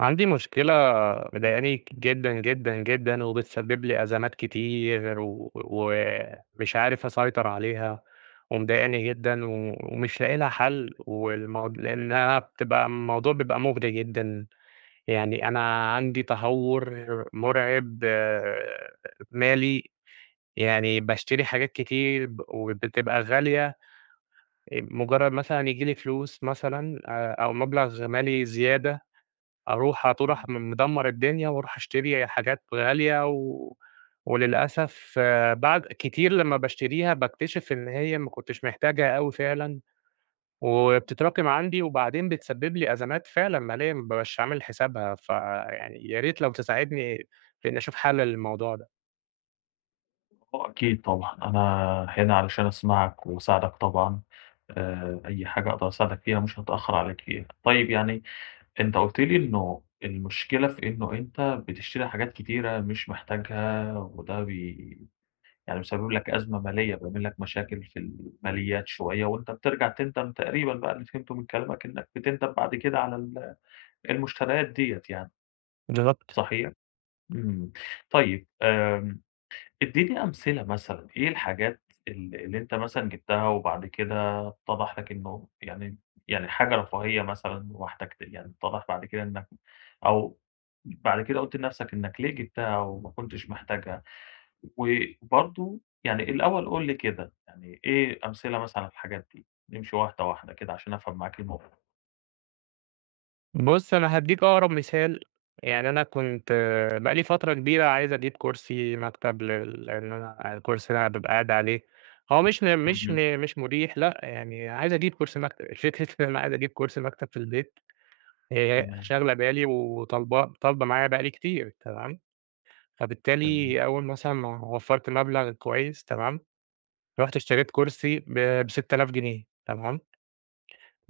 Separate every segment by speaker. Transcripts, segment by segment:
Speaker 1: عندي مشكلة، مضايقاني جدًا، جدًا، جدًا، وبتسبب لي أزمات كتير و ومش عارف أسيطر عليها، ومضايقاني جدًا و ومش لاقي لها حل. لأنها بتبقى الموضوع بيبقى مُغري جدًا. يعني أنا عندي تهور مرعب، مالي. يعني باشتري حاجات كتير وبتبقى غالية. مجرد مثلًا ييجي لي فلوس مثلًا، أو مبلغ مالي زيادة، أروح على طول، أروح مدمّر الدنيا وأروح أشتري حاجات غالية، وللأسف بعد كتير لمّا باشتريها باكتشف إن هي ما كنتش محتاجها أوي فعلًا، وبتتراكم عندي وبعدين بتسبب لي أزمات فعلًا مالية ما بابقاش عامل حسابها. فيعني يا ريت لو تساعدني في إني أشوف حل للموضوع ده.
Speaker 2: آه، أكيد طبعًا، أنا هنا علشان أسمعك وأساعدك طبعًا. أي حاجة أقدر أساعدك فيها مش هاتأخر عليك فيها. طيب يعني أنت قُلت لي إنه المشكلة في إنه أنت بتشتري حاجات كتيرة مش محتاجها، وده يعني مسبب لك أزمة مالية، بيعمل لك مشاكل في الماليات شوية، وأنت بترجع تندم. تقريبًا بقى اللي فهمته من كلامك إنك بتندم بعد كده على المشتريات ديّة يعني،
Speaker 1: بالظبط.
Speaker 2: صحيح؟ إمم. طيب، اديني أمثلة مثلًا، إيه الحاجات اللي أنت مثلًا جِبتها وبعد كده اتضح لك إنه يعني حاجة رفاهية مثلًا واحتجت، يعني اتضح بعد كده إنك أو بعد كده قُلت لنفسك إنك ليه جِبتها وما كنتش محتاجها. وبرضه يعني الأول قُل لي كده، يعني إيه أمثلة مثلًا على الحاجات دي؟ نمشي واحدة واحدة كده عشان أفهم معاك الموضوع.
Speaker 1: بُص، أنا هادّيك أقرب مثال. يعني أنا كنت بقى لي فترة كبيرة عايز أجيب كرسي مكتب، إن أنا الكرسي اللي أنا بابقى قاعد عليه هو مش م مش
Speaker 2: اهم.
Speaker 1: م مش مُريح، لأ. يعني عايز أجيب كرسي مكتب. فكرة إن أنا عايز أجيب كرسي مكتب في البيت هي
Speaker 2: تمام،
Speaker 1: شاغلة بالي وطالبة طالبة معايا بقى لي كتير، تمام.
Speaker 2: تمام.
Speaker 1: فبالتالي أول مثلًا ما وفّرت مبلغ كويس، تمام، رُحت اشتريت كرسي ب6000 جنيه، تمام.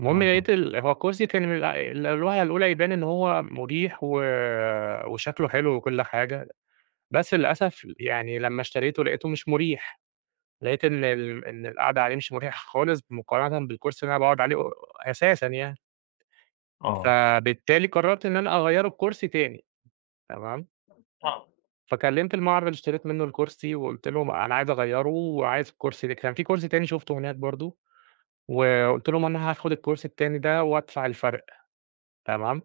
Speaker 1: المهم
Speaker 2: أها.
Speaker 1: لقيت هو الكرسي كان من الواهية الأولى يبان إن هو مُريح وشكله حلو وكل حاجة. بس للأسف يعني لمّا اشتريته لقيته مش مُريح. لقيت إن القعدة عليه مش مُريحة خالص مقارنة بالكرسي اللي أنا باقعد عليه أساسًا يعني.
Speaker 2: آه،
Speaker 1: فبالتالي قررت إن أنا أغيّره بكرسي تاني، تمام.
Speaker 2: آه.
Speaker 1: فكلمت المعرض اللي اشتريت منه الكرسي وقُلت لهم أنا عايز أغيّره، وعايز الكرسي ده، كان في كرسي تاني شُفته هناك برضه، وقُلت لهم أنا هاخد الكرسي التاني ده وأدفع الفرق، تمام.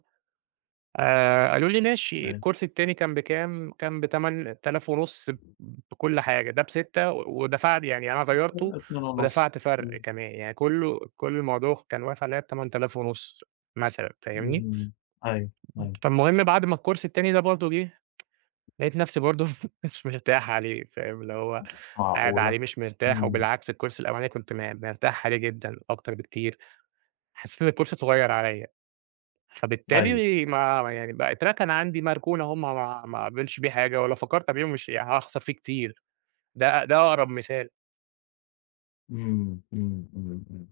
Speaker 1: قالوا لي: "ماشي."
Speaker 2: تمام.
Speaker 1: الكورس التاني كان بكام؟ كان ب8500، بكل حاجة، ده ب6. ودفعت، يعني أنا غيّرته
Speaker 2: 2.5.
Speaker 1: ودفعت فرق
Speaker 2: إمم،
Speaker 1: كمان. يعني كُلّه، كل الموضوع كان واقف عليّا ب8500 مثلًا. فاهمني؟
Speaker 2: إمم. أيوه، أيوه.
Speaker 1: فالمهم بعد ما الكورس التاني ده برضه جه، لقيت نفسي برضه مش مرتاح عليه، فاهم، اللي هو قاعد
Speaker 2: معقولة!
Speaker 1: عليه مش مرتاح.
Speaker 2: إمم.
Speaker 1: وبالعكس الكورس الأولاني كنت مرتاح عليه جدًا أكتر بكتير. حسّيت إن الكورس صغيّر عليّا.
Speaker 2: أيوه.
Speaker 1: فبالتالي ما يعني بقى اتركن عندي مركون أهو، ما أعملش بيه حاجة، ولو فكرت أبيعه مش هاخسر فيه كتير. ده أقرب مثال.
Speaker 2: إمم، إمم، إمم، إمم.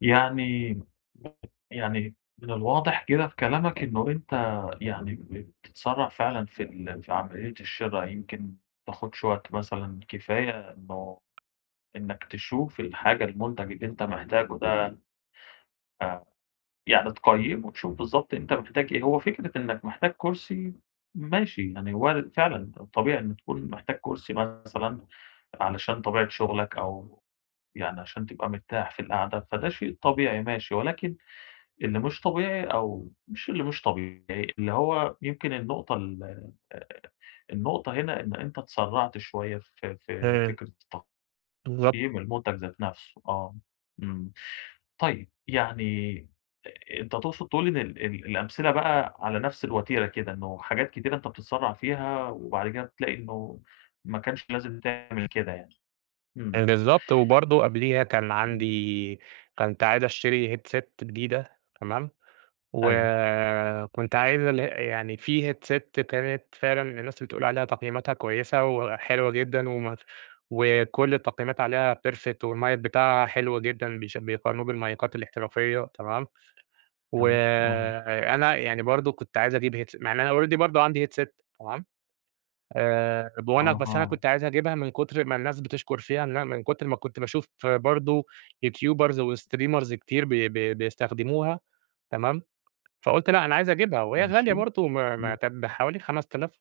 Speaker 2: يعني من الواضح كده في كلامك إنه أنت يعني بتتسرّع فعلًا في عملية الشِرا، يمكن ما بتاخدش وقت مثلًا كفاية إنه إنك تشوف المنتج اللي أنت محتاجه ده، آآ، يعني تقيّمه، تشوف بالضبط أنت محتاج إيه. هو فكرة إنك محتاج كرسي ماشي، يعني وارد فعلًا طبيعي إن تكون محتاج كرسي مثلًا علشان طبيعة شغلك، أو يعني عشان تبقى مرتاح في القعدة، فده شيء طبيعي ماشي. ولكن اللي مش طبيعي، أو مش اللي مش طبيعي، اللي هو يمكن النقطة النقطة هنا إن أنت اتسرعت شوية في
Speaker 1: إمم،
Speaker 2: فكرة
Speaker 1: بالضبط.
Speaker 2: تقييم المنتج ذات نفسه، آه. إمم. طيب يعني أنت تقصد تقول إن ال ال الأمثلة بقى على نفس الوتيرة كده، إنه حاجات كتيرة أنت بتتسرع فيها، وبعد كده بتلاقي إنه ما كانش لازم تعمل كده يعني. إمم،
Speaker 1: بالضبط. وبرضه قبليها كان
Speaker 2: إمم.
Speaker 1: عندي، كنت عايز أشتري headset جديدة، تمام.
Speaker 2: أيوه،
Speaker 1: وكنت عايز ال، يعني في headset كانت فعلًا الناس بتقول عليها تقييماتها كويسة وحلوة جدًا، وكل التقييمات عليها perfect، والmic بتاعها حلو جدًا، بيش بيقارنوه بالمايكات الاحترافية، تمام.
Speaker 2: أيوه. آه.
Speaker 1: وأنا يعني برضه كنت عايز أجيب headset مع إن أنا already برضه عندي headset، تمام. وأنا بس أنا
Speaker 2: أها.
Speaker 1: كنت عايز أجيبها من كتر ما الناس بتشكر فيها، إن أنا من كتر ما كنت باشوف برضه يوتيوبرز وstreamers كتير بي بي بيستخدموها، تمام. فقُلت لأ، أنا عايز أجيبها، وهي غالية
Speaker 2: ماشي.
Speaker 1: برضه. ما
Speaker 2: إمم.
Speaker 1: كانت بحوالي 5600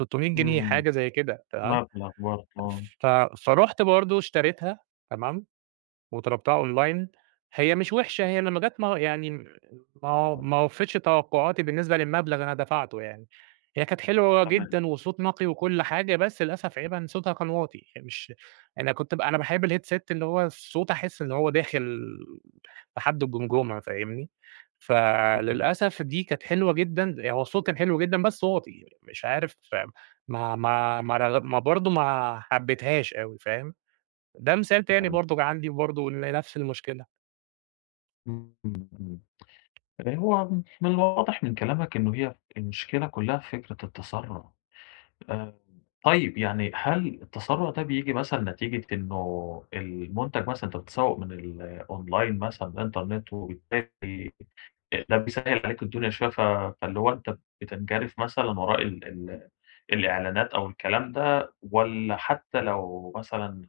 Speaker 1: جنيه
Speaker 2: إمم.
Speaker 1: حاجة زي كده، تمام.
Speaker 2: مبلغ برضه.
Speaker 1: ف فرُحت برضه اشتريتها، تمام. وطلبتها أونلاين. هي مش وحشة. هي لمّا جات، ما يعني ما ما وفّتش توقعاتي بالنسبة للمبلغ اللي أنا دفعته يعني. هي كانت حلوة
Speaker 2: تمام.
Speaker 1: جدًا وصوت نقي وكل حاجة، بس للأسف عيبها إن صوتها كان واطي. مش أنا كنت ب أنا باحب الheadset اللي هو الصوت أحس إن هو داخل لحد الجمجمة، فاهمني.
Speaker 2: إمم.
Speaker 1: فللأسف دي كانت حلوة جدًا، يعني هو الصوت كان حلو جدًا بس واطي، مش عارف. ما ما ما رغ ما برضه ما حبيتهاش أوي، فاهم؟ ده مثال تاني
Speaker 2: فهمت.
Speaker 1: برضه جه عندي برضه نفس المشكلة.
Speaker 2: إمم، إمم. هو من الواضح من كلامك إنه هي المشكلة كلّها في فكرة التسرُّع. آآ طيب يعني هل التسرُّع ده بييجي مثلًا نتيجة إنه المنتج مثلًا أنت بتسوّق من الأونلاين مثلًا الإنترنت، وبالتالي ده بيسهِّل عليك الدنيا شوية، فاللي هو أنت بتنجرف مثلًا وراء ال ال الإعلانات أو الكلام ده، والّا حتّى لو مثلًا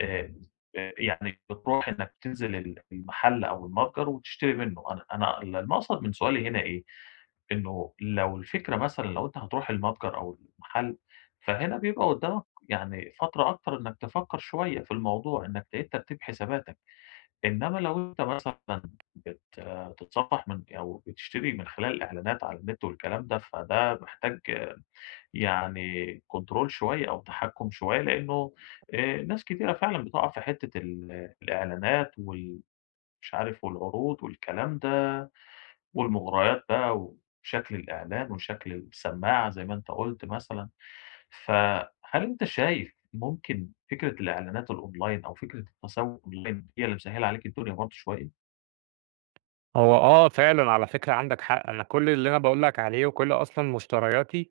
Speaker 2: آآ يعني بتروح إنك تنزل المحل أو المتجر وتشتري منه. أنا المقصد من سؤالي هنا إيه، إنه لو الفكرة مثلًا لو أنت هتروح المتجر أو المحل، فهنا بيبقى قدّامك يعني فترة أكتر إنك تفكّر شوية في الموضوع، إنك تعيد ترتيب حساباتك. إنما لو أنت مثلًا بتتصفح من، أو بتشتري من خلال الإعلانات على النت والكلام ده، فده محتاج يعني كنترول شوية أو تحكُّم شوية، لإنه ناس كتيرة فعلًا بتُقع في حتّة الإعلانات مش عارف، والعروض والكلام ده، والمغريات بقى، وشكل الإعلان وشكل السماعة زي ما أنت قُلت مثلًا. فهل أنت شايف ممكن فكرة الإعلانات الأونلاين أو فكرة التسوُّق أونلاين هي اللي مسهِّلة عليك الدنيا برضه شوية؟
Speaker 1: هو آه، فعلًا على فكرة عندك حق. أنا كل اللي أنا باقول لك عليه، وكل أصلًا مشترياتي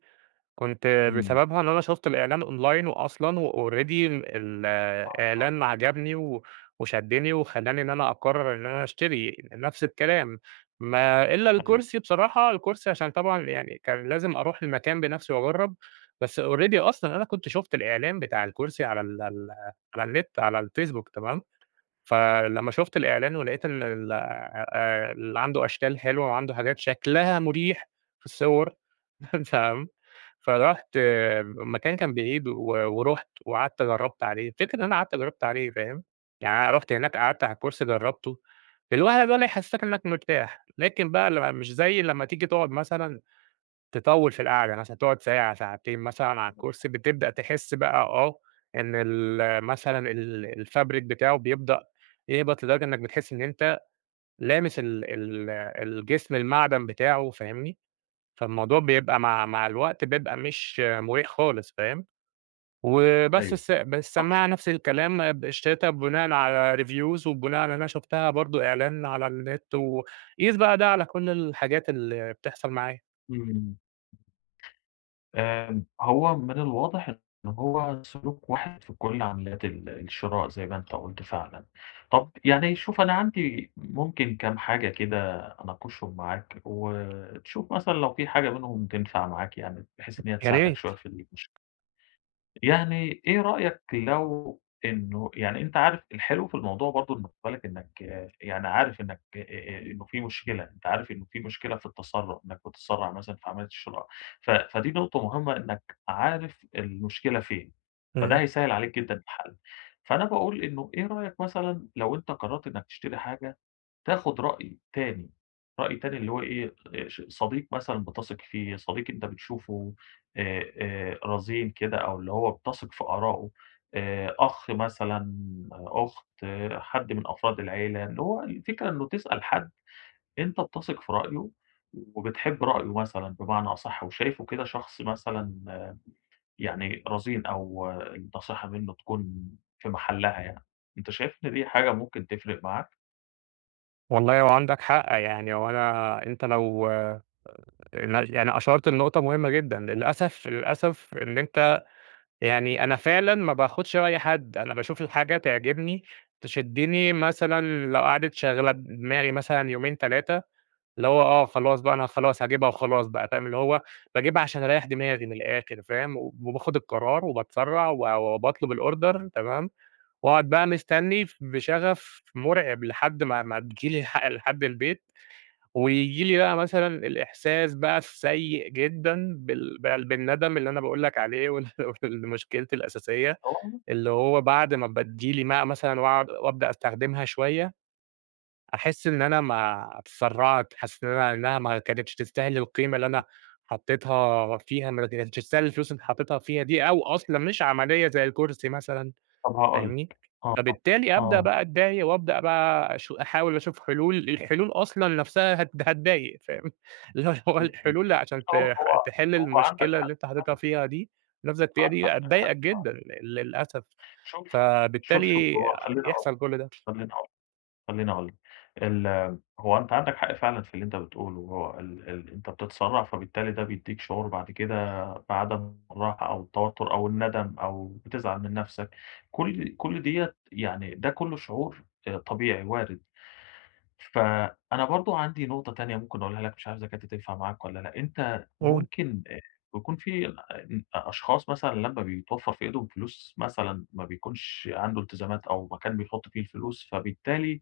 Speaker 1: كنت
Speaker 2: إمم.
Speaker 1: بسببها إن أنا شُفت الإعلان أونلاين. وأصلًا وalready الإعلان عجبني و وشدّني وخلّاني إن أنا أقرّر إن أنا أشتري نفس الكلام. ما إلّا
Speaker 2: أيوه،
Speaker 1: الكرسي بصراحة، الكرسي عشان طبعًا يعني كان لازم أروح المكان بنفسي وأجرّب. بس already أصلًا أنا كنت شُفت الإعلان بتاع الكرسي على ال ال على النت، على الفيسبوك، تمام؟ فلمّا شُفت الإعلان ولقيت إن ال اللي عنده أشكال حلوة، وعنده حاجات شكلها مريح في الصور، تمام. فرُحت المكان، كان بعيد، ورُحت وقعدت جرّبت عليه. الفكرة إن أنا قعدت جرّبت عليه، فاهم، يعني أنا رُحت هناك قعدت على الكرسي جرّبته. الوهلة ده اللي يحسّسك إنك مرتاح، لكن بقى مش زي لمّا تيجي تقعد مثلًا، تطوّل في القعدة مثلًا، تقعد ساعة، ساعتين مثلًا على الكرسي، بتبدأ تحس بقى، آه، إن ال مثلًا ال الفابريك بتاعه بيبدأ يهبط، لدرجة إنّك بتحس إن أنت لامس ال ال الجسم المعدن بتاعه، فاهمني. فالموضوع بيبقى مع الوقت بيبقى مش مُريح خالص، فاهم. وبس،
Speaker 2: أيوه.
Speaker 1: بالسماعة نفس الكلام بقشرتها بناءً على reviews، وبناءً على اللي أنا شُفتها برضه إعلان على النت. وقيس بقى ده على كل الحاجات اللي بتحصل معايا.
Speaker 2: إمم. آمم، هو من الواضح إن هو سلوك واحد في كل عمليات الشراء زي ما أنت قُلت فعلًا. طب يعني شوف، أنا عندي ممكن كام حاجة كده أناقشهم معاك، وتشوف مثلًا لو في حاجة منهم تنفع معاك يعني، بحيث إن هي
Speaker 1: يا
Speaker 2: تساعدك
Speaker 1: ريت.
Speaker 2: شوية في المشكلة. يعني إيه رأيك لو إنه، يعني أنت عارف الحلو في الموضوع برضه إنه خُد بالك إنّك آه، يعني عارف إنّك إنه في مشكلة، أنت عارف إنه في مشكلة في التسرُّع، إنّك بتتسرّع مثلًا في عملية الشراء. فدي نقطة مهمة إنّك عارف المشكلة فين، فده هيسهّل عليك جدًا الحل. فأنا باقول إنه إيه رأيك مثلًا لو أنت قرّرت إنّك تشتري حاجة تاخد رأي تاني. رأي تاني اللي هو إيه، ش صديق مثلًا بتثق فيه، صديق أنت بتشوفه رزين كده، أو اللي هو بتثق في آرائه، أخ مثلًا، آه، أخت، آه، حد من أفراد العيلة. اللي هو الفكرة إنه تسأل حد أنت بتثق في رأيه وبتحب رأيه مثلًا بمعنى أصح، وشايفه كده شخص مثلًا آه، يعني رزين، أو آه، النصيحة منه تكون في محلها يعني. أنت شايف إن دي حاجة ممكن تفرق معاك؟
Speaker 1: والله هو عندك حق يعني. هو أنت لو، يعني، أشرت لنقطة مهمة جدًا. للأسف، للأسف، إن أنت، يعني أنا فعلًا ما باخدش رأي حد. أنا باشوف الحاجة تعجبني، تشدني مثلًا، لو قعدت شاغلة دماغي مثلًا يومين 3، اللي هو آه، خلاص بقى أنا خلاص هاجيبها، وخلاص بقى، فاهم. اللي هو باجيبها عشان أريّح دماغي من الآخر، فاهم، وباخد القرار وباتسرّع، وباطلب الorder، تمام. وأقعد بقى مستني بشغف مرعب لحد ما تيجي لي لحد البيت. وييجي لي بقى مثلًا الإحساس بقى السيء جدًا بالندم اللي أنا باقول لك عليه، وال مشكلتي الأساسية.
Speaker 2: طبعا.
Speaker 1: اللي هو بعد ما تيجي لي بقى مثلًا وأقعد وأبدأ أستخدمها شوية، أحس إن أنا ما اتسرعت، حاسس إن أنا إنها ما كانتش تستاهل القيمة اللي أنا حطيتها فيها، ما كانتش تستاهل الفلوس اللي حطيتها فيها دي، أو أصلًا مش عملية زي الكرسي مثلًا.
Speaker 2: طب هاقول
Speaker 1: فاهمني؟
Speaker 2: لك. آه.
Speaker 1: فبالتالي أبدأ
Speaker 2: آه.
Speaker 1: بقى أتضايق، وأبدأ بقى أحاول أشوف حلول. الحلول أصلًا نفسها هتضايق، فاهم؟ اللي هو
Speaker 2: إمم.
Speaker 1: الحلول عشان
Speaker 2: هو هو
Speaker 1: تحل
Speaker 2: هو عندك
Speaker 1: المشكلة
Speaker 2: حق
Speaker 1: اللي أنت حاططها
Speaker 2: فعلًا.
Speaker 1: فيها دي، نفْسك فيها دي،
Speaker 2: عندك حق.
Speaker 1: هتضايقك جدًا للأسف.
Speaker 2: شوف شوف
Speaker 1: فبالتالي
Speaker 2: هو،
Speaker 1: يحصل كل ده.
Speaker 2: خلّيني أقول لك خلّيني أقول لك، ال هو أنت عندك حق فعلًا في اللي أنت بتقوله. هو ال ال أنت بتتسرّع، فبالتالي ده بيدّيك شعور بعد كده بعدم الراحة أو التوتر أو الندم، أو بتزعل من نَفْسك. كل ديّة يعني، ده كُلّه شعور طبيعي وارد. فأنا برضه عندي نقطة تانية ممكن أقولها لك، مش عارف إذا كانت هتنفع معاك والّا لأ. أنت
Speaker 1: مفهوم.
Speaker 2: ممكن، بيكون في أشخاص مثلًا لمّا بيتوفّر في إيدهم فلوس مثلًا، ما بيكونش عنده التزامات أو مكان بيحُط فيه الفلوس، فبالتالي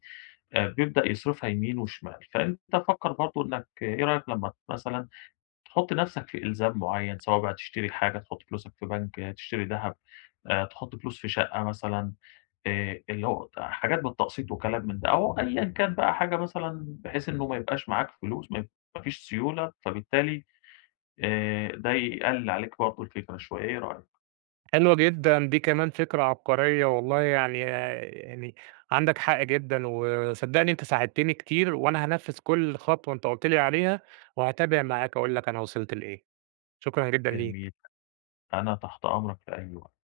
Speaker 2: بيبدأ يصرفها يمين وشمال. فأنت فكّر برضه إنك آه، إيه رأيك لمّا مثلًا تحُط نَفْسك في إلزام معيّن، سواء بقى تشتري حاجة، تحُط فلوسك في بنك، آه، تشتري دهب، تحُط فلوس في شقة مثلًا. اللي هو حاجات بالتقسيط وكلام من ده، أو أيًا كان بقى حاجة مثلًا بحيث إنه ما يبقاش معاك فلوس، ما فيش سيولة، فبالتالي ده يقلل عليك برضه الفكرة شوية، إيه رأيك؟
Speaker 1: حلوة جدًا، دي كمان فكرة عبقرية والله. يعني عندك حق جدًا، وصدّقني أنت ساعدتني كتير، وأنا هانفّذ كل خطوة أنت قُلت لي عليها، وهاتابع معاك أقول لك أنا وصلت لإيه. شكرًا جدًا
Speaker 2: جميل.
Speaker 1: ليك.
Speaker 2: أنا تحت أمرك في أي وقت.